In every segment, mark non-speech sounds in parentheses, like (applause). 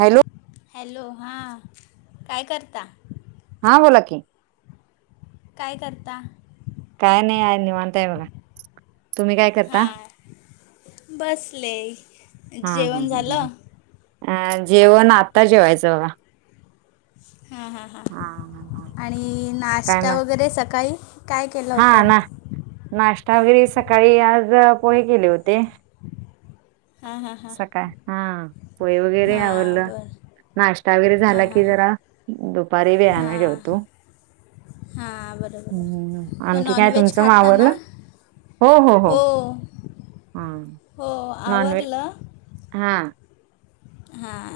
Hello hello. हां. काय करता? हा बोला की, काय करता? काय नाय आय निवांत हाय बघा तुम्ही काय करता? हां बसले जेवण झालं. अं जेवण आता जेवायचं बघा हा हा हा आणि काय नाश्ता म वगैरे सकाळी काय केला हा ना होतात -नाश्ता वगैरे सकाळी आज पोहे केले होते. हां हां हां सकाळ हा पोली वगैरे आवरल हां बरं नाश्ता वगैरे झाला हां हां की हां जरा दुपारी वेळानं हां जेवतो. हां बरं हूं हूं बरं हूं मग आणखी काय नॉनव्हेज तुमचं म खाता ना आवरलं. हो हो हो हा हो नॉन व्हे आवरलं हा हां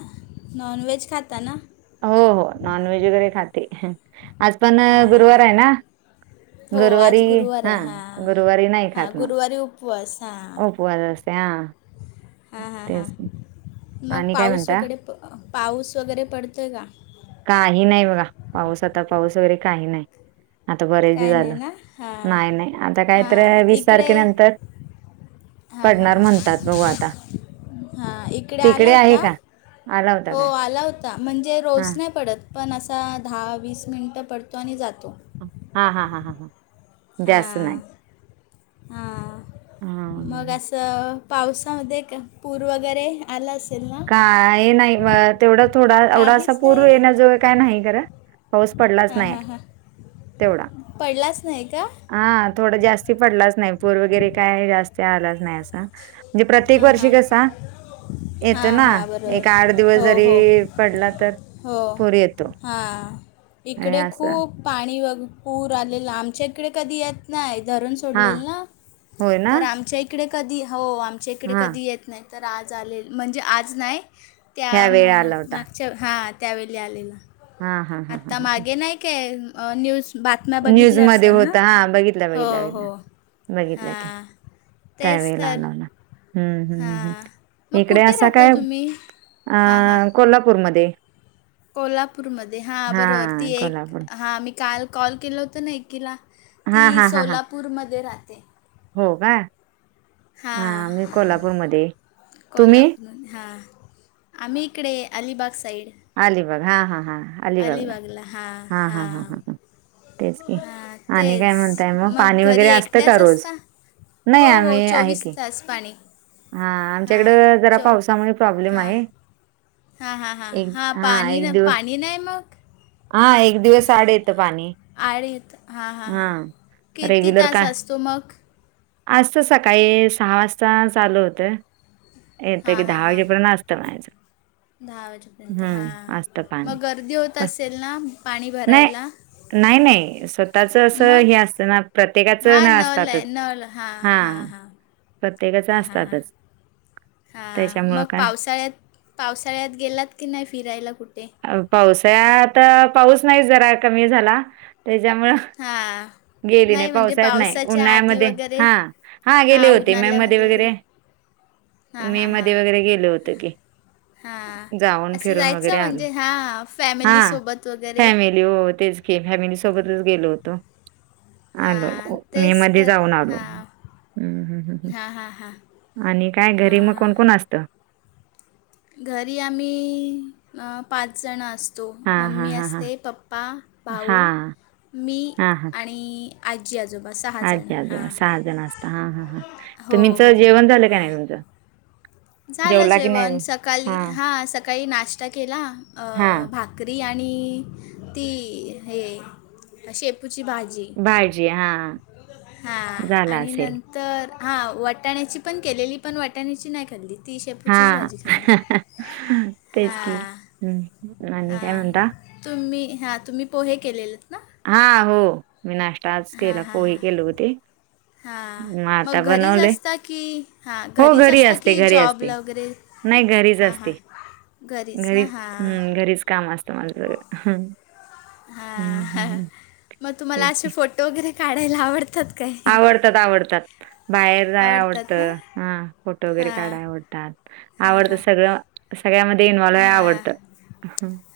नॉन व्हेज खाता ना? हो हो नॉन व्हेज वगैरे खाते. आज पण हां हां गुरुवार हां आहे ना हो आज गुरुवारी गुरुवार हा आहे हां गुरुवारी नाही हां खात म गुरुवारी उपवास हा उपवास असते हा हा हा हा तेच मग आणि काय पाऊस म्हणता वगैडे पाऊस वगैरे पडतोय का? काही नाही बघा पाऊस आता पाऊस वगैरे काही नाही. आता बरेचं दिवस काय नाही झालं ना हां नाय नाय आता कायतर वीस तारखेनंतर हा हा पडणार हा म्हणतात हा बघू आता हा इकडे आला तिकडे आहे होता. का आला होता काय. ता म्हणजे हा रोज नाय पडत पण असा दहा वीस मिनटं पडतो आणि जातो. हा हा हा हा हा जास्त नाय. हा मग हा असं पावसामध्ये पूर वगैरे आला असेल ना. काही नाही मग तेवढा थोडा एवढा असा काहीच पूर नाही येण्याजो काय नाही खर पाऊस पडलाच हां नाय. हां हां पडलाच नाही का? हा थोडा जास्ती पडलाच नाय पूर वगैरे काय जास्त आलाच नाय आसा म्हणजे प्रत्येक हां वर्षी हां कसा हां येतं ना हां एक आठ बरोबर दिवस हो जरी हो पडला तर हो पूर येतो हां आणि इकडे असं. खूप पाणी व पूर आलेला आमच्या इकडे कधी येत नाय धरन हां, सोडलेल ना होय ना? तर आमच्या इकडे कधी हो आमच्या इकडे हां, कधी येत नाय. तर आज आलेल म्हणजे, आज नाय त्या म ह्यावेळी आला होता. माग च हां त्यावेली आलेला, हां, हां, आत्ता मागे नाय काय न्यूज बातम्या न्यूज बघितल्या मध्ये असेल ना होता हा बघितला हो बघितला, बघितला, हो बघितला की हां तेच त्यावेे ला तर आला हम्म हम्मम् हां हम् मग इकडे कुठे असा राहता काय. तुम्ही हां हां अ कोल्हापूरमध्ये. कोल्हापूरमध्ये हां बरोबर ती एक हां, मी काल कॉल केलं होतं ना एकीला. हां, ती हां, हां, हां. सोलापूरमध्ये राहते. हो का हां मी कोल्हापूरमध्ये. कॉल तुम्ही? आपणून हां. आम्ही इकडे अलिबाग साईड. अलिबाग हा हा हा अलीिबागला अलिबागला हां हा हा हा हां ह ह. तेच की हां आणि काय तेच म्हणताय, मग पाणी घरी वगैरे असतं का एकट्याच रोज. असता नाही हो हो आम्ही आहे चोवीस की. तास पाणी हा आमच्याकडे हां जरा चो पावसामुळे प्रॉब्लेम आहे. हा हा हा एक हा पाणी एक ना दिवस पाणी नाही मग. हा एक दिवस आड येतं पाणी. आणिळी हां हां हा हां किती तास असतो मग. आज तर सकाळी सहा वाजता चालू होतं. येत हां की हां दहा हां वाजेपर्यंत असतं म्हणायचं. दहा वाजेपर्यंत हा असतं पाणी मग गर्दी होत पण असेल ना पाणी नाही भरायला. नाही नाही स्वतःच असं हे मग असतं ना प्रत्येकाचं हां न नळ आहे असतातच. नळ हां हां हा हां. प्रत्येकाच असतातच. हा मग त्याच्यामुळं काय पावसाळ्यात पावसाळ्यात गेलात की नाही फिरायला कुठे. पावसात पाऊस नाही जरा कमी झाला त्याच्यामुळं. हा. गेली नाही म्हणजे पावसाळ्यात नाही पावसाच्या आधी उन्हाळ्यामध्ये वगैरे हा गेले हा होते मे मध्ये उन्हाळ्यामध्ये वगैरे. हा मे हा हा. मध्ये वगैरे गेले होते की हां जाऊन असं फिरून जायचं वगैरे आलो म्हणजे हां हा फॅमिलीसोबत. वगैरे फॅमिली हो तेच की फॅमिली सोबतच गेलो होतो. हां आलो मे तेच मध्ये तर जाऊन आलो हम् ह् हा हा हां. आणि काय घरी मग कोण हां कोण असतं. घरी आम्ही पाच जण असत. तो हा हा मम्मी हा हा असते पप्पा हा भाऊ मी हा हा आणि आजी आजोबा सहाजण आजी आजोबा हां सहा जण असता हा हा हा हो तुम्हीच हो जेवण झालं का हां नाही तुमचं झालं जेवला की नाही जेवण सकाळी हा सकाळी नाष्टा केला अ हा भात भाकरी आणि ती हे शेपूची भाजी. भाजी हा हा झाला आणि असेल न तर हां वाटाण्याची पण केलेली, पण वाटाण्याची नाही खाल्ली. ती शेपूचीच हा भाजी खाल्ली तेच की हां हम्म आणि काय हां. म्हणता तुम्ही हा तुम्ही पोहे केलेलेत ना. हा हो मी नाश्ताच हां केला हां पोही हां केल होती. हां मग घरीच असता की हां हो घरीच घरी असता असते की घरी असते जॉबला वगैरे. नाही घरीच हां हां असते घरीच ना घरीच् हां घरीच. काम अस्त माझं हम्. ह मग तुम्हाला असे फोटो वगैरे काढायला आवडते. आवडतात आवडतात बाहेर जाय आवडतात ना आवडतं, हा फोटो वगैरे हां काढाय आवडतात. हां आवडत हां सगळं सगळ्यामध्ये इन्वॉल्व हां आवडत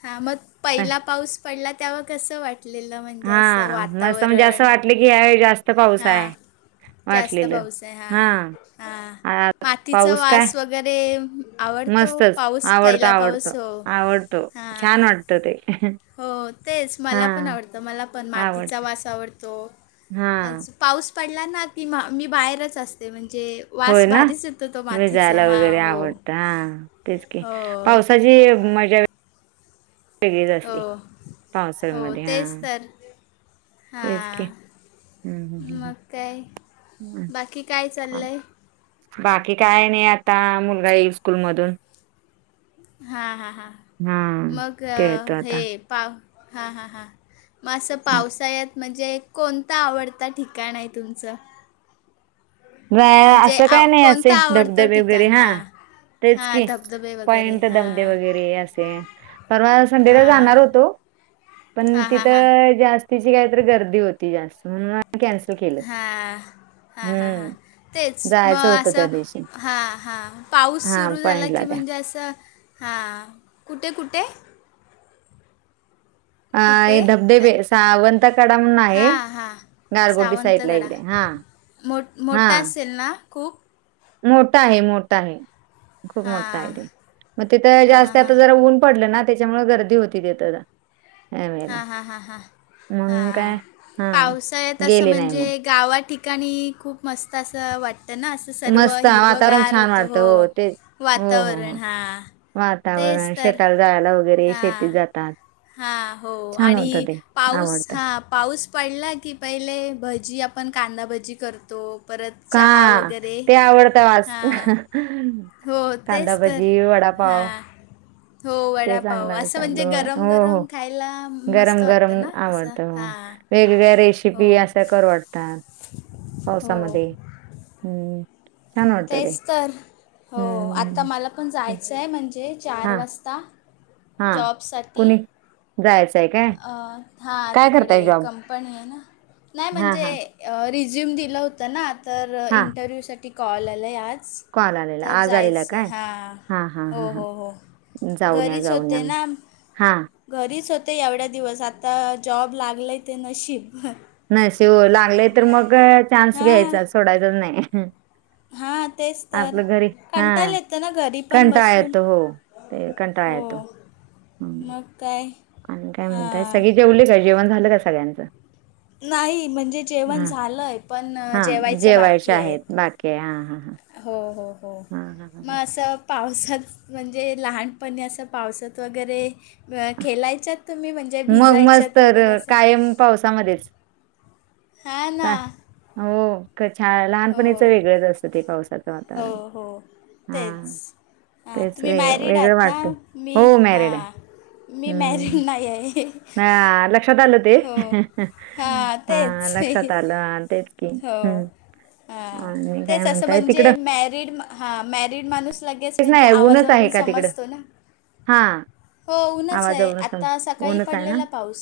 हां मग पहिला पाऊस पडला तेव्हा कसं वाटलेलं म्हणजे असं वातावरण आपलं की जास्त पाऊस हां आहे जास्त पाऊस आहे हा हा आ मातीचा पाऊस काय वास वगैरे आवडतो मस्तच पाऊस आवडतो पहिला आवडतो. पाऊस हो आवडतो हा छान वाटत ते हो तेच हा मला पण आवडतं, मला पण मातीचा आवडत वास आवडतो हा आज पाऊस पडला ना की मा मी बाहेरच असते म्हणजे होय वास ना भारीच येतो तो मातीचा भिजायला हा वगैरे (inaudible) हो आवडतं हा तेच की हो. पावसाची मजा वेगळीच हो, असते हो पावसाळ्यामध्ये हा तेच तर हा तेच की हम्म (inaudible) हम्म मग काय हम्म, (inaudible) बाकी काय हम्म. चाललंय. बाकी काय नाही आता मुलगा येई स्कूल मधून. हा हा हा हा (inaudible) मग ते येतो हे. आता. पाव हां हां हां मग असं पावसाळ्यात म्हणजे कोणता आवडता ठिकाण आहे तुमचं. जायला म्हणजे असं काय आव नाही असे कोणता आवडतो धबधबे वगैरे ठिकाण? हा हां. तेच हां, की धबधबे (inaudible) वगैरे. पॉइंट धब धब हां. वगैरे असे परवा संध्याकाळी हां. जाणार होतो. पण हां, हां, हां. तिथं जास्तीची काय तर गर्दी होती जास्त म्हणून कॅन्सल केलं हा हा (inaudible) हा हा. हम्म तेच जायचं मग होतं त्या असं, दिवशी हा हां पाऊस हा सुरू झाला की पॉइंटला त्या म्हणजे असं हा कुठे-कुठे कुठे अ धबधबे सावंत कडा म्हणून (inaudible) हा आहे हा. गारगोटी साईडला सावंतगडा इकडे हा (inaudible) मो हा मोठा असेल ना खूप. मोठा आहे मोठा आहे. खूप मोठा आहे हां. ते मग तिथं हां हां जास्त हां आता जरा ऊन पडलं ना त्याच्यामुळे गर्दी होती तथ हां हां हां हां हा मग काय हा पावसाळ्यात असं गेले नाही म्हणजे मग गावा ठिकाणी खूप मस्त असं वाटतं ना अस सर्व मस्त वातावरण हिरवगार छान होत वाटतं हो ते हो हो वातावरण हो हा वातावरण शेताला जाळायला वगैरे शेती जातात. हा हो छान आणि होतं ते पाऊस आवडतं हा ह पाऊस पडला की पहिले भजी आपण कांदा भजी करतो परत का चहा वगैरे ते आवडत बास. हां (unintelligible) हो (inaudible) कांदा तेच तर भजी वडापाव. हां हो, (inaudible) ते चांगलं वडापाव. असं वाटतं म्हणजे आपलं हो हो गरम-गरम खायला मस्त गरम गरम वाटतं ना असं? आवडतं हो. हां. वेगवेगळ्या हो, रेसिपी अस करू आता. (inaudible) पावसामध्ये (inaudible) हम्म. छान वाटतं ते तेचतर. हो हम्म आत्ता हम्म, मला पण हम्म. जायचं आहे म्हणजे चार हा वाजता. हा जॉबसाठी. कुणी जायचंय का हां तिकडे कंपनी आहे ना नाही हा म्हणजे हा रिझ्युम दिलं होतं ना तर हा इंटरव्ह्यूसाठी कॉल आला आज. कॉल आलेला तर आज आलेला जायच काय हा हा हा हो हा हा हो हो. घरीच होते ना. हां. घरीच होते एवढ्या दिवस आता जॉब लागलाय ते नशीब. नाही शिव लागले तर मग चान्स घ्यायचा सोडायचाच नाही. हा, ह तेच तर आपलं घरी हा कंटायला येतं ना घरी पण कंटाळा बसून येतो हो हो. हम, मग काय? आणि काय म्हणताय हां सगळे जेवले काय जेवण झालं का सगळ्यांचं. नाही म्हणजे जेवण हा झालंय पण हा जेवायचं जेवायचे बाकी आहे. आहेत बाकी आहे हा हा हो हो हो हा हा हा मग ह असं पावसात म्हणजे लहानपणी असं पावसात वगैरे खेलायच्या तुम्ही म्हण. मग मस् तर कायम पावसामध्येच हा ना. चा- हो छान हो लहानपणीच वेगळंच असतं ते पावसाच हो हो तेच हा तेच तुम्ही वेगळ मॅरिड वेगळं आहात ना वाटते मी हो हा मॅरिड आहे मी मॅरिड नाही आहे. ह लक्षात आलं. ते हो हां हा लक्षात तेच आलं तेच की हम्. हा तेच असं म्हणजे मॅरिडहा मॅरीड माणूस लगेच तेच म्हणजे नाही ऊनच आहे आवाजावरून का तिकडं समजतो ना, हा हो उनच आहे आवाजावरून सम आता सकाळी ऊनच आहे ना पडलेला पाऊस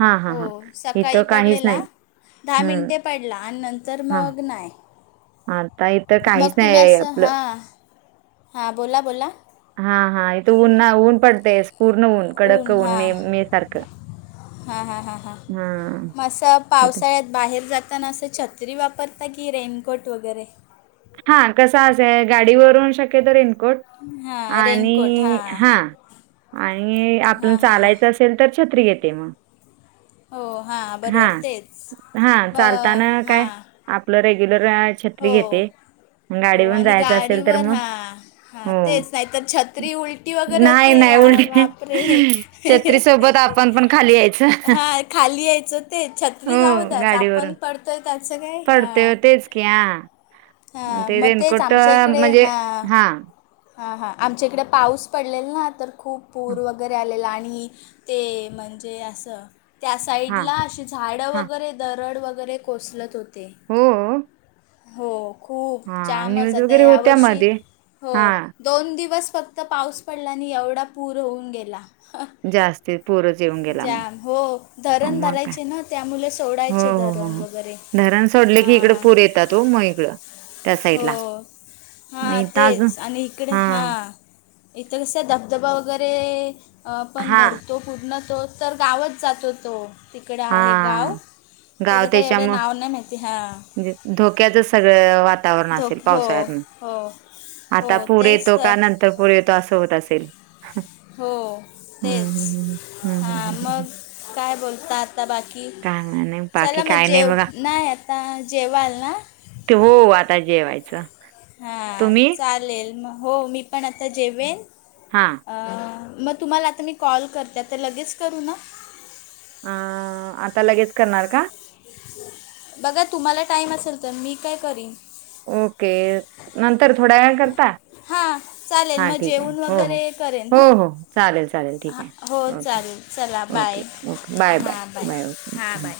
हा हा हो हा सकाळी इथं काहीच नाही पडलेला. दहा हम्म मिनटे पडला आणि नंतर हा मग नाही. आता इथं मग काहीच नाही तुम्ही आहे असं आपलं हा हा बोला बोला. हा हा इथे ऊन्हा ऊन पडतेस पूर्ण ऊन. कडक न ऊन मे हां मे सारखं हां हां हां हां हा मसं पावसाळ्यात बाहेर जाताना असं छत्री वापरता की रेनकोट वगैरे हा कसा असेय गाडी वरून शक्य तो रेनकोट हां रेनकोट आणि हां हा आणि आपण हां हां हां चालायचं असेल तर छत्री येते मग हो हां हा बरोबर तेच हा ब चालताना काय हां आपलं रेग्युलर छत्री हो घेते. हो गाडीवरून आणि जायचं असेल तर गाडीवर मग हा हा हो. तेच नाही तर छत्री उलटी वगैरे नाही, होते नाही वा उलटी वापरे छत्रीसोबत आपण पण खाली यायचं. हा खाली यायचं ते हो छत्री जाऊ दच आपण गाडीवरून पडतोय त्याचं काय हा. (unintelligible) हा ते म तेच रेनकोट आमच्या अ, इकडे म्हणजे हा. हां, हा हा आमच्या इकडे पाऊस पडलेला ना तर खूप पूर हां, वगैरे आलेला आणि ते म्हणजे असं त्या हां. साईडला अशी झाडं हां. वग बरे दरड वगैरे कोसलत होते. हम् हो खूप हां, न्यूज जामचता वगैरे या होत्या वर्षी मध्ये. हो हां, दोन दिवस फक्त पाऊस पडला आणि एवढा पूर होऊन गेला. जास्ती पोरं जेवण जाम हो धरण भरायचे ना त्यामुलं हो सोडायचे हो हो धरण हो वगैरे धरण सोडले की इकडं हां पूर येतात व मग इकडं त्या हो साईडला हा मग इथं अजून तेच आणि इकडे हा. इतर कस धबधबा वगैरे पण हा भरतो. पूर्ण तो तर गावच जातो तो तिकडे आहे गाव. हा गाव त्याचं काही एवढे त्याच्यामुळं नाव नाही माहिती हा म्हणजे धोक्याचं सगळं वातावरण असेल धोक हो पाऊस हो. आता हो पूर तेच येतो का तर नंतर पूर येतो असं होतंय. हो तेच हम्म हा हम्म हम्म मग काय बोलतात. आता बाकी काय नाही चला बाकी मग काय नाही जेव बघा. नाही आता जेवाल ना. हो आता जेवायचं. हा तुम्ही चालेल मग हो मी पण आता जेवेन हां. आ मग तुम्हाला आता मी कॉल करते आता लगेच करू ना. अ आता लगेच करणार का. बघा तुम्हाला टाइम असेल तर मी काय करीन. ओके नंतर थोड्या वेळान करता. हां चालेल हा मग ठीक आहे जेवून हो वगैरे करेन हो हां हो हो चालेल चालेल ठीक हां आहे. हो ओके चालेल चला bye okay okay bye bye bye okay हां.